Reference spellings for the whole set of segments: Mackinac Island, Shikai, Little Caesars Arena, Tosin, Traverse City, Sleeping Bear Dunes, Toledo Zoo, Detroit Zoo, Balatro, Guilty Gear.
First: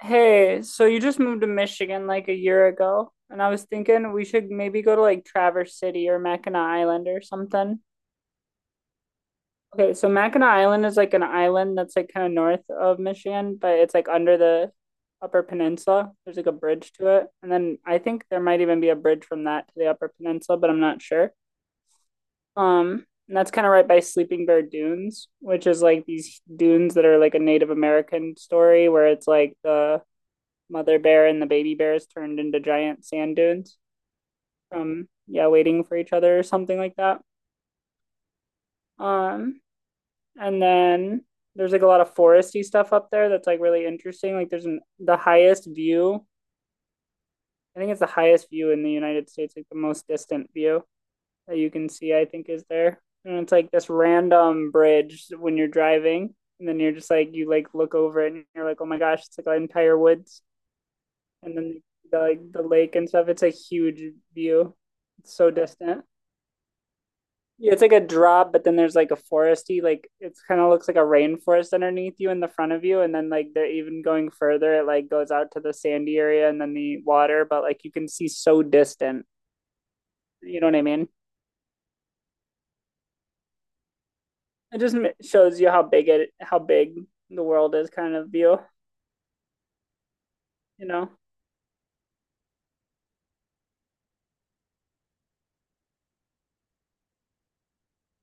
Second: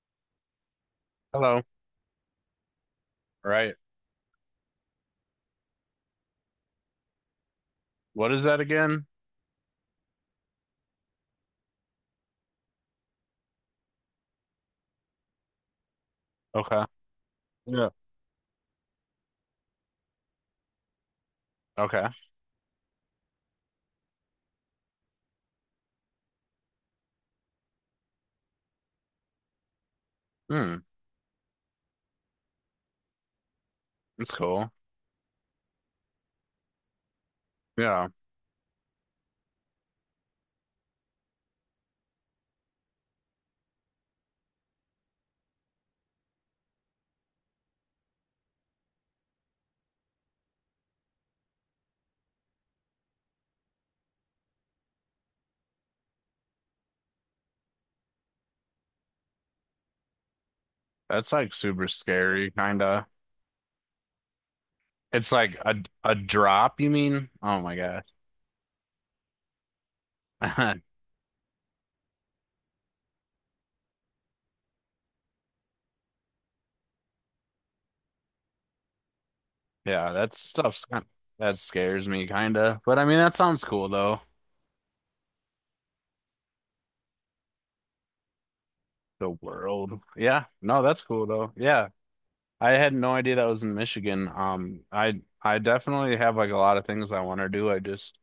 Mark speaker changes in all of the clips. Speaker 1: Hey, so you just moved to
Speaker 2: Hello.
Speaker 1: Michigan like a year ago, and I was
Speaker 2: Right.
Speaker 1: thinking we should maybe go to like Traverse City or Mackinac Island or something.
Speaker 2: What is that again?
Speaker 1: Okay, so Mackinac Island is like an island that's like kind of north of Michigan, but it's like under the Upper Peninsula. There's like a
Speaker 2: Okay.
Speaker 1: bridge to it. And then
Speaker 2: Yeah.
Speaker 1: I think there might even be a bridge from that to the Upper Peninsula, but I'm not sure.
Speaker 2: Okay.
Speaker 1: And that's kind of right by Sleeping Bear Dunes, which is like these dunes that are like a Native American story where it's like the
Speaker 2: Hmm.
Speaker 1: mother bear and the baby bears turned into giant sand dunes
Speaker 2: That's cool.
Speaker 1: from yeah waiting for each other or something like that.
Speaker 2: Yeah.
Speaker 1: um and then there's like a lot of foresty stuff up there that's like really interesting. Like the highest view, I think it's the highest view in the United States, like the most distant view that you can see, I think, is there. And it's like this random bridge when you're driving, and then you're just like you like look over it and you're like, oh my gosh, it's like an entire woods.
Speaker 2: That's like
Speaker 1: And then
Speaker 2: super scary,
Speaker 1: the lake
Speaker 2: kinda.
Speaker 1: and stuff. It's a huge view.
Speaker 2: It's
Speaker 1: It's so
Speaker 2: like a
Speaker 1: distant.
Speaker 2: a drop, you mean? Oh
Speaker 1: Yeah,
Speaker 2: my
Speaker 1: it's like a
Speaker 2: gosh.
Speaker 1: drop, but then there's like a foresty, like it's kind of looks like a rainforest underneath you in the front of you, and then like they're even going further. It like goes out to the sandy area and then the water, but like you can see so distant.
Speaker 2: Yeah,
Speaker 1: You know what I mean?
Speaker 2: that scares me, kinda. But I mean that sounds cool though.
Speaker 1: It just shows you how big the world is, kind of view.
Speaker 2: The world. Yeah. No,
Speaker 1: You
Speaker 2: that's
Speaker 1: know.
Speaker 2: cool though. Yeah. I had no idea that was in Michigan. I definitely have like a lot of things I want to do. I just.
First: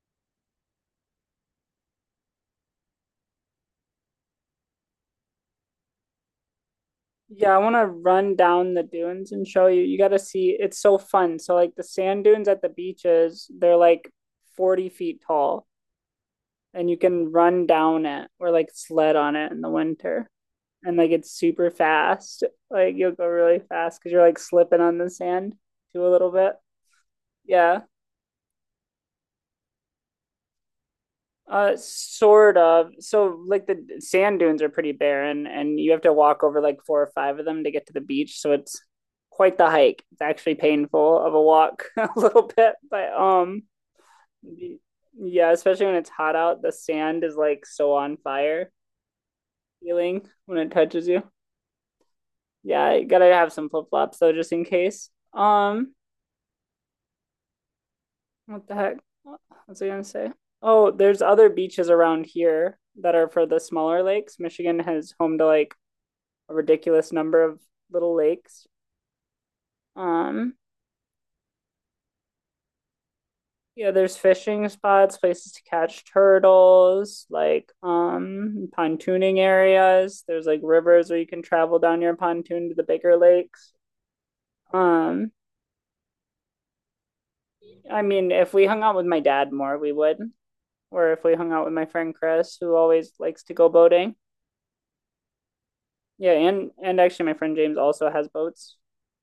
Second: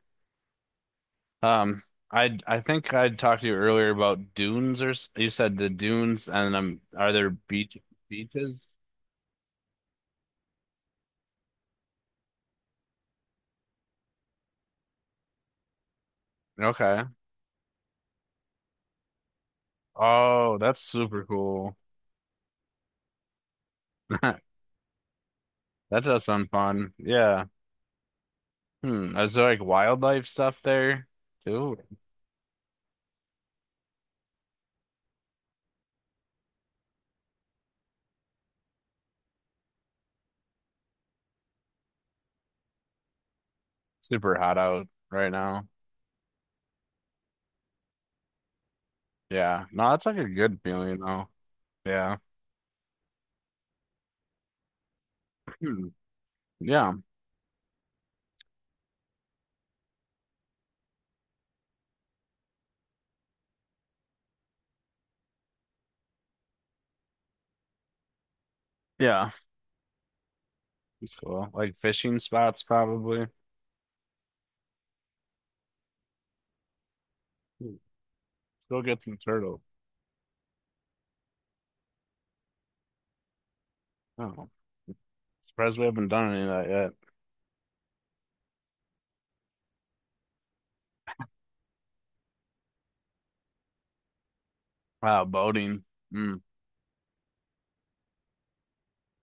Speaker 2: Um, I think I talked to you earlier about dunes or you said the dunes and are there
Speaker 1: Yeah, I want to run
Speaker 2: beaches?
Speaker 1: down the dunes and show you. You got to see, it's so fun. So, like the sand dunes at the beaches, they're like 40 feet tall, and you
Speaker 2: Okay.
Speaker 1: can run down it or like sled on it in the winter.
Speaker 2: Oh, that's
Speaker 1: And like
Speaker 2: super
Speaker 1: it's super
Speaker 2: cool.
Speaker 1: fast. Like you'll go really fast because you're like slipping on the sand
Speaker 2: That
Speaker 1: too a
Speaker 2: does
Speaker 1: little
Speaker 2: sound
Speaker 1: bit.
Speaker 2: fun. Yeah.
Speaker 1: Yeah.
Speaker 2: Hmm. Is there like wildlife stuff there
Speaker 1: Uh,
Speaker 2: too?
Speaker 1: sort of. So, like the sand dunes are pretty barren, and you have to walk over like four or five of them to get to the beach. So it's quite the hike. It's actually painful of a walk a little bit, but
Speaker 2: Super hot out right
Speaker 1: yeah,
Speaker 2: now.
Speaker 1: especially when it's hot out, the sand is like so on fire
Speaker 2: Yeah. No, that's like a
Speaker 1: feeling when
Speaker 2: good
Speaker 1: it
Speaker 2: feeling
Speaker 1: touches you.
Speaker 2: though. Yeah.
Speaker 1: Yeah, you gotta have some flip flops though, just in case.
Speaker 2: Hmm.
Speaker 1: Um,
Speaker 2: Yeah.
Speaker 1: what the heck? What was I gonna say? Oh, there's other beaches around here that are for the smaller lakes. Michigan has home to like a ridiculous number of little lakes.
Speaker 2: Yeah.
Speaker 1: Um,
Speaker 2: It's cool. Like fishing spots probably.
Speaker 1: yeah, there's fishing spots, places to catch turtles,
Speaker 2: Hmm.
Speaker 1: like
Speaker 2: Let's go get some
Speaker 1: pontooning
Speaker 2: turtle.
Speaker 1: areas. There's like rivers where you can travel down your pontoon to the bigger lakes.
Speaker 2: Oh.
Speaker 1: Um,
Speaker 2: Surprised we haven't done any of that yet.
Speaker 1: I mean, if we hung out with my dad more, we would, or if we hung out with my friend Chris, who always likes to go boating.
Speaker 2: Wow, boating.
Speaker 1: Yeah,
Speaker 2: Mm.
Speaker 1: and actually, my friend James also has boats,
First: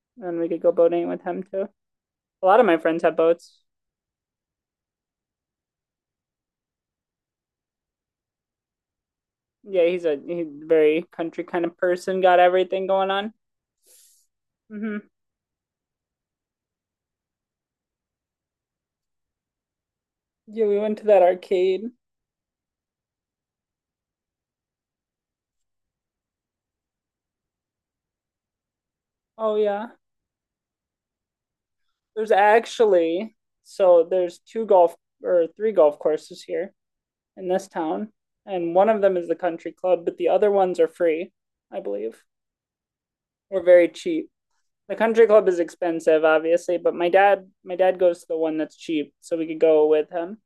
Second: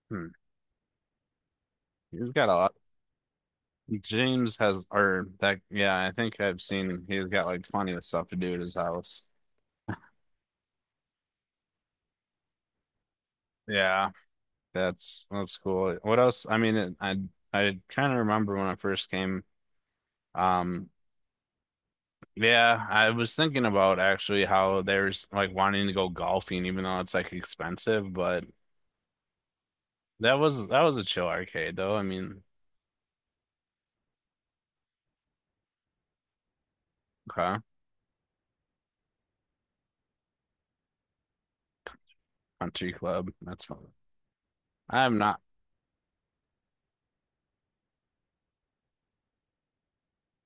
Speaker 2: Hmm.
Speaker 1: and we could go boating with him too.
Speaker 2: He's
Speaker 1: A
Speaker 2: got a
Speaker 1: lot of
Speaker 2: lot.
Speaker 1: my friends have boats.
Speaker 2: James has, or that, yeah, I think I've seen him. He's got like plenty of stuff to do at his house.
Speaker 1: Yeah, he's a very country kind of person, got everything going on.
Speaker 2: Yeah,
Speaker 1: Hmm.
Speaker 2: that's cool. What else? I mean, I kind of remember when I first came.
Speaker 1: Yeah, we
Speaker 2: Um,
Speaker 1: went to that arcade.
Speaker 2: yeah, I was thinking about actually how there's like wanting to go golfing, even though it's like expensive. But
Speaker 1: Oh yeah.
Speaker 2: that was a chill arcade, though. I
Speaker 1: There's
Speaker 2: mean,
Speaker 1: actually so there's two golf or three golf courses here in
Speaker 2: okay,
Speaker 1: this town, and one of them is the country club, but the other ones are free, I believe,
Speaker 2: country club,
Speaker 1: or
Speaker 2: that's fun.
Speaker 1: very cheap. The
Speaker 2: I'm
Speaker 1: country
Speaker 2: not.
Speaker 1: club is expensive, obviously, but my dad goes to the one that's cheap, so we could go with him.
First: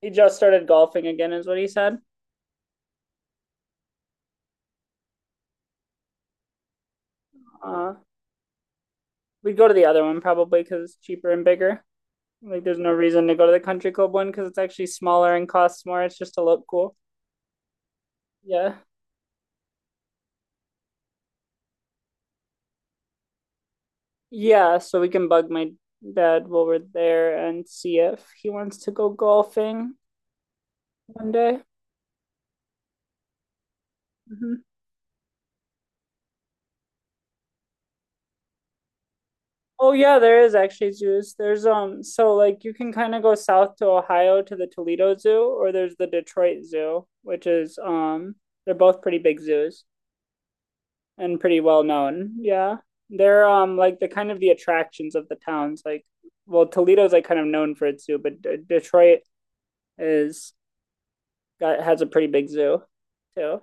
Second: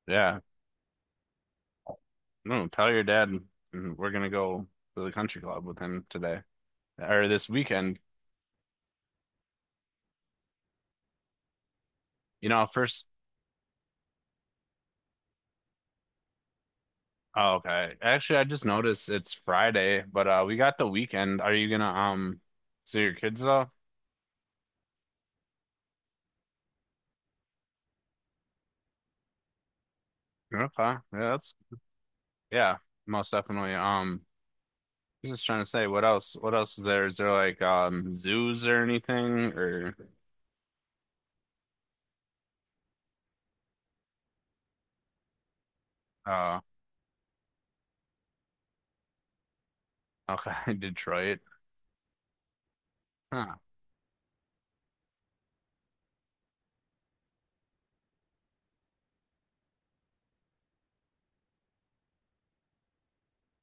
Speaker 1: He just
Speaker 2: Yeah.
Speaker 1: started golfing again, is what he said.
Speaker 2: No, tell your dad, we're gonna go to the country club with him today or this
Speaker 1: Uh,
Speaker 2: weekend.
Speaker 1: we'd go to the other one probably because it's cheaper and bigger.
Speaker 2: You
Speaker 1: Like,
Speaker 2: know,
Speaker 1: there's no
Speaker 2: first,
Speaker 1: reason to go to the country club one because it's actually smaller and costs more. It's just to look cool.
Speaker 2: oh, okay. Actually, I just
Speaker 1: Yeah.
Speaker 2: noticed it's Friday, but we got the weekend. Are you gonna see your kids though?
Speaker 1: Yeah. So we can bug my dad while we're there and see if he wants to go golfing
Speaker 2: Okay, yeah,
Speaker 1: one
Speaker 2: that's
Speaker 1: day.
Speaker 2: yeah, most definitely.
Speaker 1: Mm-hmm.
Speaker 2: I was just trying to say, what else? What else is there? Is there like zoos or anything,
Speaker 1: Oh,
Speaker 2: or
Speaker 1: yeah, there is actually zoos. So like you can kind of go south to Ohio to the Toledo Zoo, or there's the
Speaker 2: uh
Speaker 1: Detroit Zoo, which is, they're both pretty big zoos,
Speaker 2: okay, Detroit?
Speaker 1: and pretty well known. Yeah. They're
Speaker 2: Huh.
Speaker 1: like the kind of the attractions of the towns. Like, well, Toledo's like kind of known for its zoo, but Detroit is got has a pretty big zoo too.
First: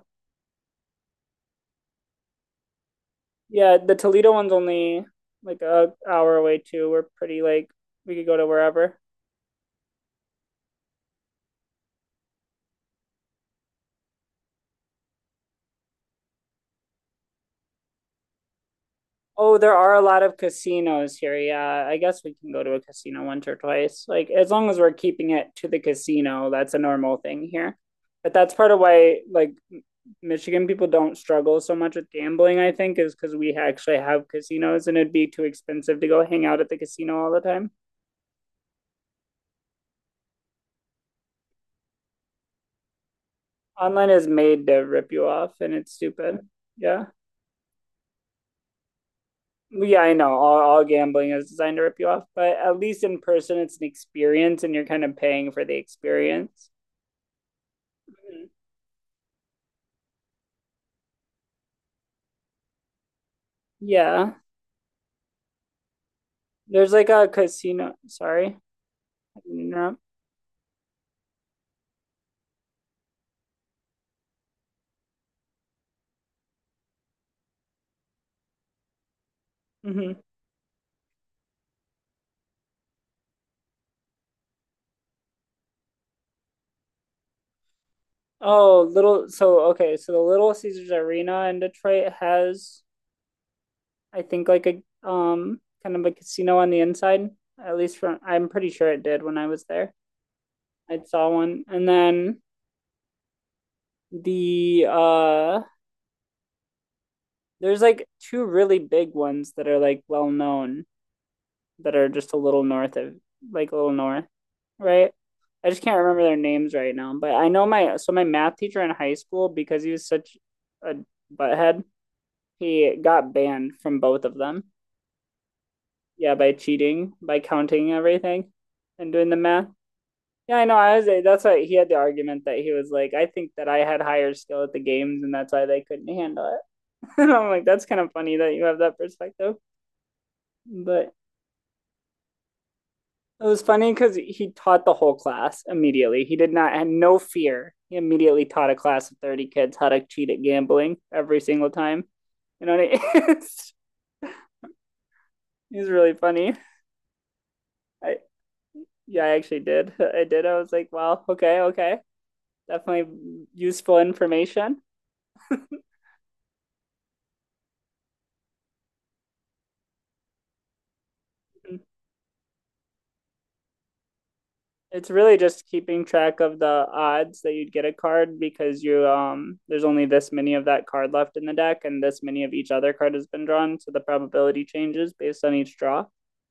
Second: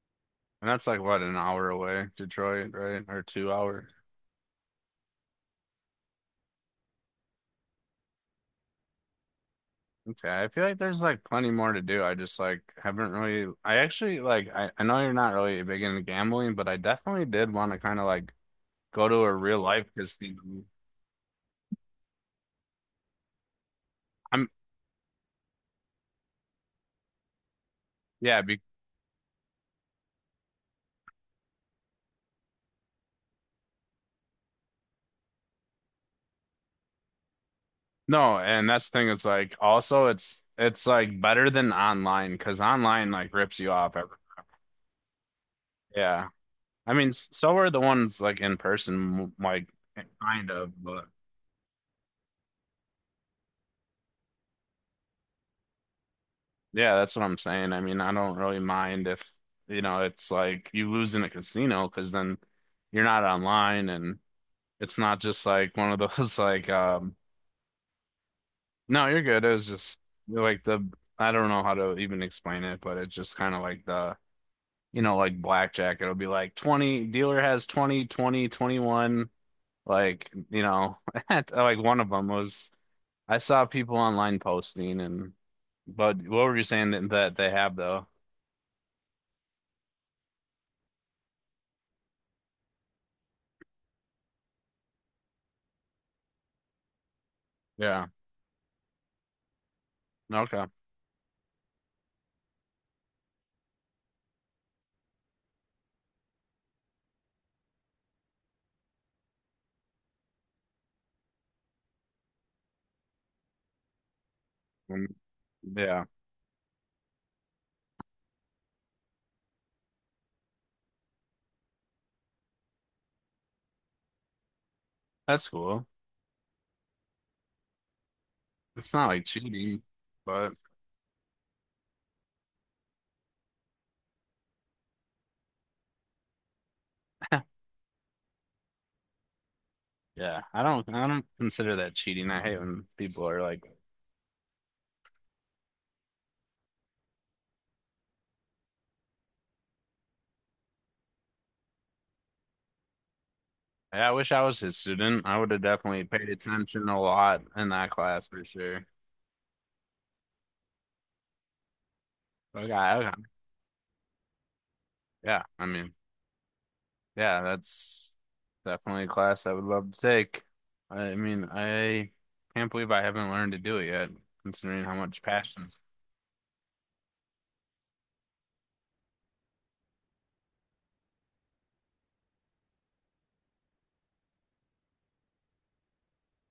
Speaker 2: And that's like what, an hour away, Detroit, right? Or two
Speaker 1: Yeah,
Speaker 2: hour.
Speaker 1: the Toledo one's only like a hour away too. We're pretty like we could go to wherever.
Speaker 2: Okay, I feel like there's like plenty more to do. I just like haven't really I actually, like, I know you're not really big into gambling, but I definitely did want to kind of like go to a
Speaker 1: Oh,
Speaker 2: real
Speaker 1: there
Speaker 2: life
Speaker 1: are a lot of
Speaker 2: casino.
Speaker 1: casinos here. Yeah, I guess we can go to a casino once or twice. Like,
Speaker 2: I'm
Speaker 1: as long as we're keeping it to the casino, that's a normal thing here. But
Speaker 2: yeah,
Speaker 1: that's part of why, like, Michigan people don't struggle so much with gambling, I think, is because we actually have casinos and it'd be too expensive to go hang out at the casino all the time.
Speaker 2: no, and that's the thing, is like also it's like better than online because online like rips you off
Speaker 1: Online
Speaker 2: every.
Speaker 1: is made to rip you off and it's
Speaker 2: Yeah.
Speaker 1: stupid.
Speaker 2: I
Speaker 1: Yeah.
Speaker 2: mean, so are the ones like in person, like
Speaker 1: Well, yeah, I know.
Speaker 2: kind
Speaker 1: All,
Speaker 2: of,
Speaker 1: all
Speaker 2: but
Speaker 1: gambling is designed to rip you off, but at least in person, it's an experience and you're kind of paying for the experience.
Speaker 2: yeah, that's what I'm saying. I mean, I don't really mind if, you know, it's like you lose in a casino because then you're not online and
Speaker 1: Yeah,
Speaker 2: it's not just like one of those like
Speaker 1: there's like a casino. Sorry,
Speaker 2: no, you're
Speaker 1: I
Speaker 2: good. It was
Speaker 1: didn't
Speaker 2: just
Speaker 1: interrupt.
Speaker 2: like the I don't know how to even explain it, but it's just kind of like the, you know, like blackjack. It'll be like 20, dealer has 20, 20, 21.
Speaker 1: Hmm.
Speaker 2: Like, you know, like one of them was I saw people online posting and, but what were you saying that they have, though?
Speaker 1: Oh, little. So the Little Caesars Arena in Detroit has, I think, like a kind of a casino on the inside. At least
Speaker 2: Yeah.
Speaker 1: from I'm pretty sure it did when I was there.
Speaker 2: Okay.
Speaker 1: I saw one, and then the uh there's like two really big ones that are like well known, that are just a little north of like a little north,
Speaker 2: Mm,
Speaker 1: right? I just can't
Speaker 2: yeah,
Speaker 1: remember their names right now, but I know my math teacher in high school, because he was such a butthead, he got banned from both of them.
Speaker 2: that's cool.
Speaker 1: Yeah, by cheating, by counting everything,
Speaker 2: It's not
Speaker 1: and
Speaker 2: like
Speaker 1: doing the math.
Speaker 2: cheating, but
Speaker 1: Yeah, I know. I was. That's why he had the argument that he was like, I think that I had higher skill at the games, and that's why they couldn't handle it. And I'm like, that's kind of funny that you have that perspective.
Speaker 2: yeah, I don't I
Speaker 1: But
Speaker 2: don't consider that cheating. I hate when people are
Speaker 1: it
Speaker 2: like,
Speaker 1: was funny because he taught the whole class immediately. He did not had no fear. He immediately taught a class of 30 kids how to cheat at gambling every single time. You know, what I it's,
Speaker 2: "Hey, I wish I was his student. I would have
Speaker 1: it's
Speaker 2: definitely
Speaker 1: really
Speaker 2: paid
Speaker 1: funny.
Speaker 2: attention a lot in that
Speaker 1: I
Speaker 2: class for sure."
Speaker 1: Yeah, I actually did. I did. I was like, wow, okay, okay.
Speaker 2: Okay,
Speaker 1: Definitely
Speaker 2: okay.
Speaker 1: useful information.
Speaker 2: Yeah, I mean, yeah, that's definitely a class I would love to take. I mean, I can't believe I haven't learned to do it yet, considering how
Speaker 1: It's
Speaker 2: much
Speaker 1: really just
Speaker 2: passion.
Speaker 1: keeping track of the odds that you'd get a card, because you there's only this many of that card left in the deck and this many of each other card has been drawn, so the probability changes based on each draw.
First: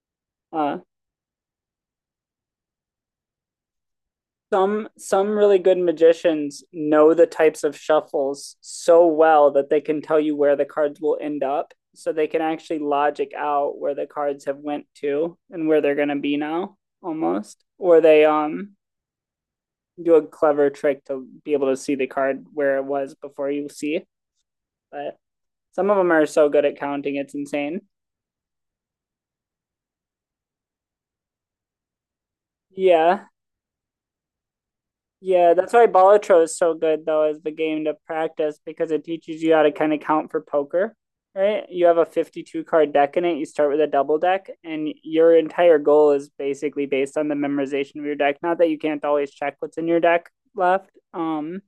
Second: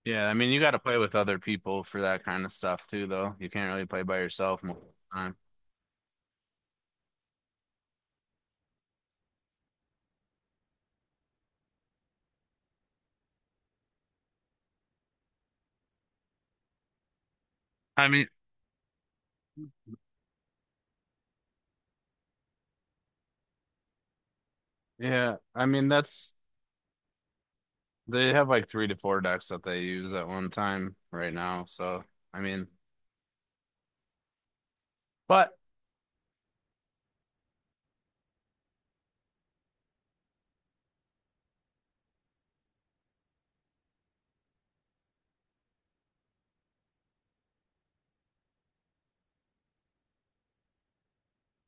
Speaker 2: Yeah, I mean, you got to
Speaker 1: Uh,
Speaker 2: play with other people for that kind of stuff too, though. You can't really play by yourself most of
Speaker 1: some
Speaker 2: the
Speaker 1: some
Speaker 2: time.
Speaker 1: really good magicians know the types of shuffles so well that they can tell you where the cards will end up, so they can actually logic out where the cards have went to and where they're gonna be now, almost. Or
Speaker 2: I
Speaker 1: they
Speaker 2: mean,
Speaker 1: do a clever trick to be able to see the card where it was before you see it. But
Speaker 2: yeah, I mean
Speaker 1: some of them are
Speaker 2: that's
Speaker 1: so good at counting, it's insane.
Speaker 2: they have like three to four decks that they use at one time right now. So I mean,
Speaker 1: Yeah, Yeah,
Speaker 2: but
Speaker 1: that's why Balatro is so good though, as the game to practice, because it teaches you how to kind of count for poker, right? You have a 52 card deck in it, you start with a double deck and your entire goal is basically based on the memorization of your deck. Not that you can't always check what's in your deck left,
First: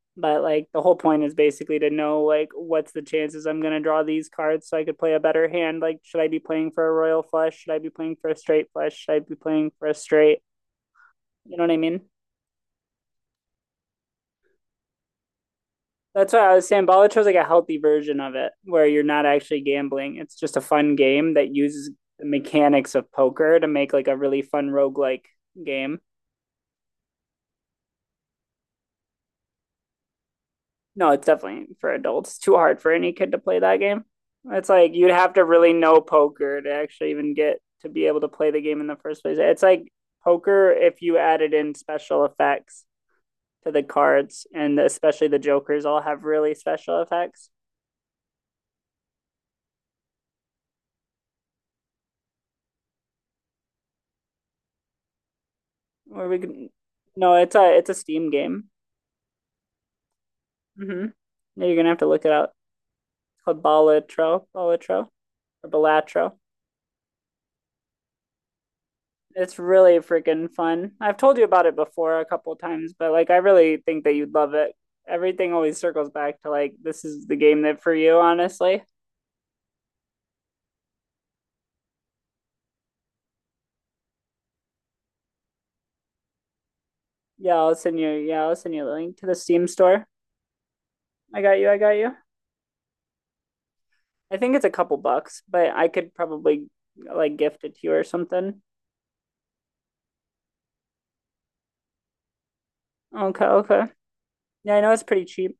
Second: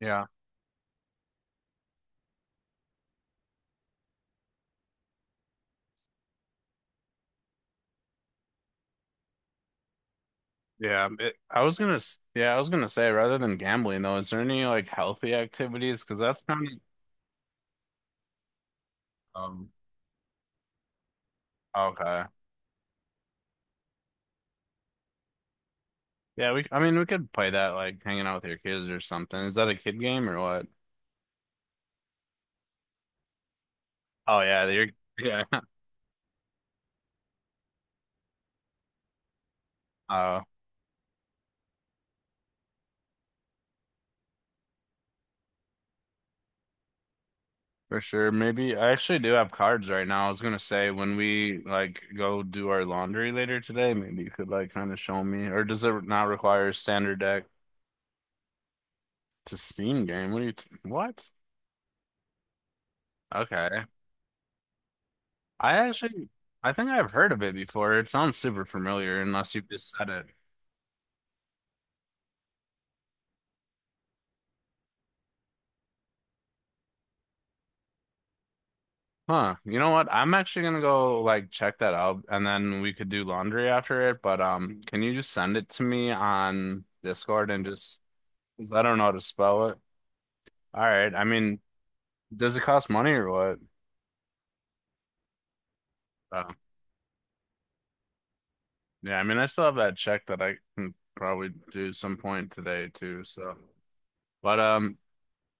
Speaker 2: yeah,
Speaker 1: but like the whole point is basically to know, like, what's the chances I'm going to draw these cards so I could play a better hand. Like should I be playing for a royal flush? Should I be playing for a straight flush? Should I be playing for a straight?
Speaker 2: yeah.
Speaker 1: You
Speaker 2: I
Speaker 1: know what I
Speaker 2: was gonna,
Speaker 1: mean?
Speaker 2: s- yeah, I was gonna say, rather than gambling though, is there any like healthy activities? Because
Speaker 1: That's
Speaker 2: that's
Speaker 1: what I was
Speaker 2: kind
Speaker 1: saying. Bolicho is like a healthy version of it, where you're not
Speaker 2: of
Speaker 1: actually gambling. It's just a fun game that uses
Speaker 2: okay.
Speaker 1: the mechanics of poker to make like a really fun roguelike game.
Speaker 2: Yeah, we. I mean, we could play that like hanging out with your kids or something. Is that a kid game or what?
Speaker 1: No, it's definitely for adults. It's too hard for any kid to play that game.
Speaker 2: Oh yeah,
Speaker 1: It's
Speaker 2: you're
Speaker 1: like you'd have
Speaker 2: yeah.
Speaker 1: to really know poker to actually even get to be able to play the game in the first place. It's like
Speaker 2: Oh.
Speaker 1: poker if you added in special effects to the cards, and especially the jokers all have really special effects.
Speaker 2: For sure. Maybe I actually do have cards right now. I was gonna say when we like go do our laundry later today, maybe you could like kind of show me. Or does it not
Speaker 1: Or we
Speaker 2: require
Speaker 1: can,
Speaker 2: a standard
Speaker 1: no,
Speaker 2: deck
Speaker 1: it's a Steam game.
Speaker 2: to Steam game? What do you t
Speaker 1: Mm-hmm.
Speaker 2: what?
Speaker 1: No, you're gonna have to look it up. It's called
Speaker 2: Okay.
Speaker 1: Balatro, Balatro, or
Speaker 2: I actually
Speaker 1: Balatro.
Speaker 2: I think I've heard of it before. It sounds super familiar unless
Speaker 1: It's
Speaker 2: you just
Speaker 1: really
Speaker 2: said it.
Speaker 1: freaking fun. I've told you about it before a couple times, but like I really think that you'd love it. Everything always circles back to like this is the game that for you, honestly.
Speaker 2: Huh. You know what? I'm actually gonna go like check that out and then we could do laundry after it. But can you just send it to me on Discord
Speaker 1: Yeah,
Speaker 2: and
Speaker 1: I'll send
Speaker 2: just,
Speaker 1: you. Yeah, I'll
Speaker 2: 'cause
Speaker 1: send
Speaker 2: I
Speaker 1: you the
Speaker 2: don't know how
Speaker 1: link
Speaker 2: to
Speaker 1: to the Steam
Speaker 2: spell it.
Speaker 1: store.
Speaker 2: All right. I
Speaker 1: I got
Speaker 2: mean,
Speaker 1: you. I got you.
Speaker 2: does it cost money or what?
Speaker 1: I think it's a couple bucks, but I could
Speaker 2: Oh,
Speaker 1: probably like gift it to you or something.
Speaker 2: yeah, I mean, I still have that check that I can probably do some point today too.
Speaker 1: Okay,
Speaker 2: So,
Speaker 1: okay.
Speaker 2: but
Speaker 1: Yeah, I know it's pretty cheap.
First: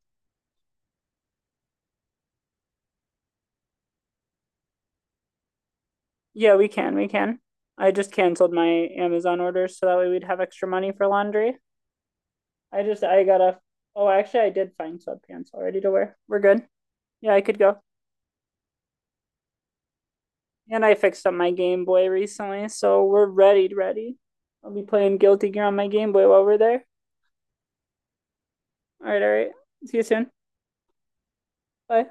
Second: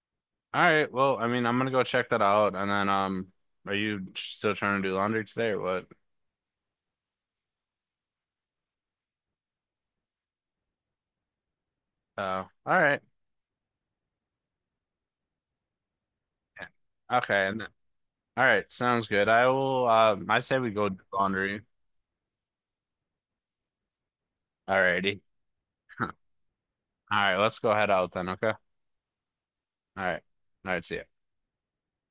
Speaker 2: all right. Well, I mean, I'm gonna go check that out, and then are you still trying to do laundry today or what?
Speaker 1: Yeah, we can. We can. I just canceled my Amazon orders so that way we'd have extra money for laundry.
Speaker 2: All
Speaker 1: I
Speaker 2: right.
Speaker 1: just, I gotta, oh, actually, I did find sweatpants already to wear. We're
Speaker 2: Yeah.
Speaker 1: good. Yeah, I
Speaker 2: Okay.
Speaker 1: could go.
Speaker 2: All right. Sounds good. I will. I say we
Speaker 1: And
Speaker 2: go
Speaker 1: I
Speaker 2: do
Speaker 1: fixed up my
Speaker 2: laundry.
Speaker 1: Game Boy recently, so we're ready, ready. I'll
Speaker 2: All
Speaker 1: be playing
Speaker 2: righty.
Speaker 1: Guilty Gear on my
Speaker 2: All
Speaker 1: Game Boy while we're there.
Speaker 2: right. Let's go head out then. Okay. All
Speaker 1: All right, all right. See you
Speaker 2: right.
Speaker 1: soon.
Speaker 2: All right. See ya.
Speaker 1: Bye.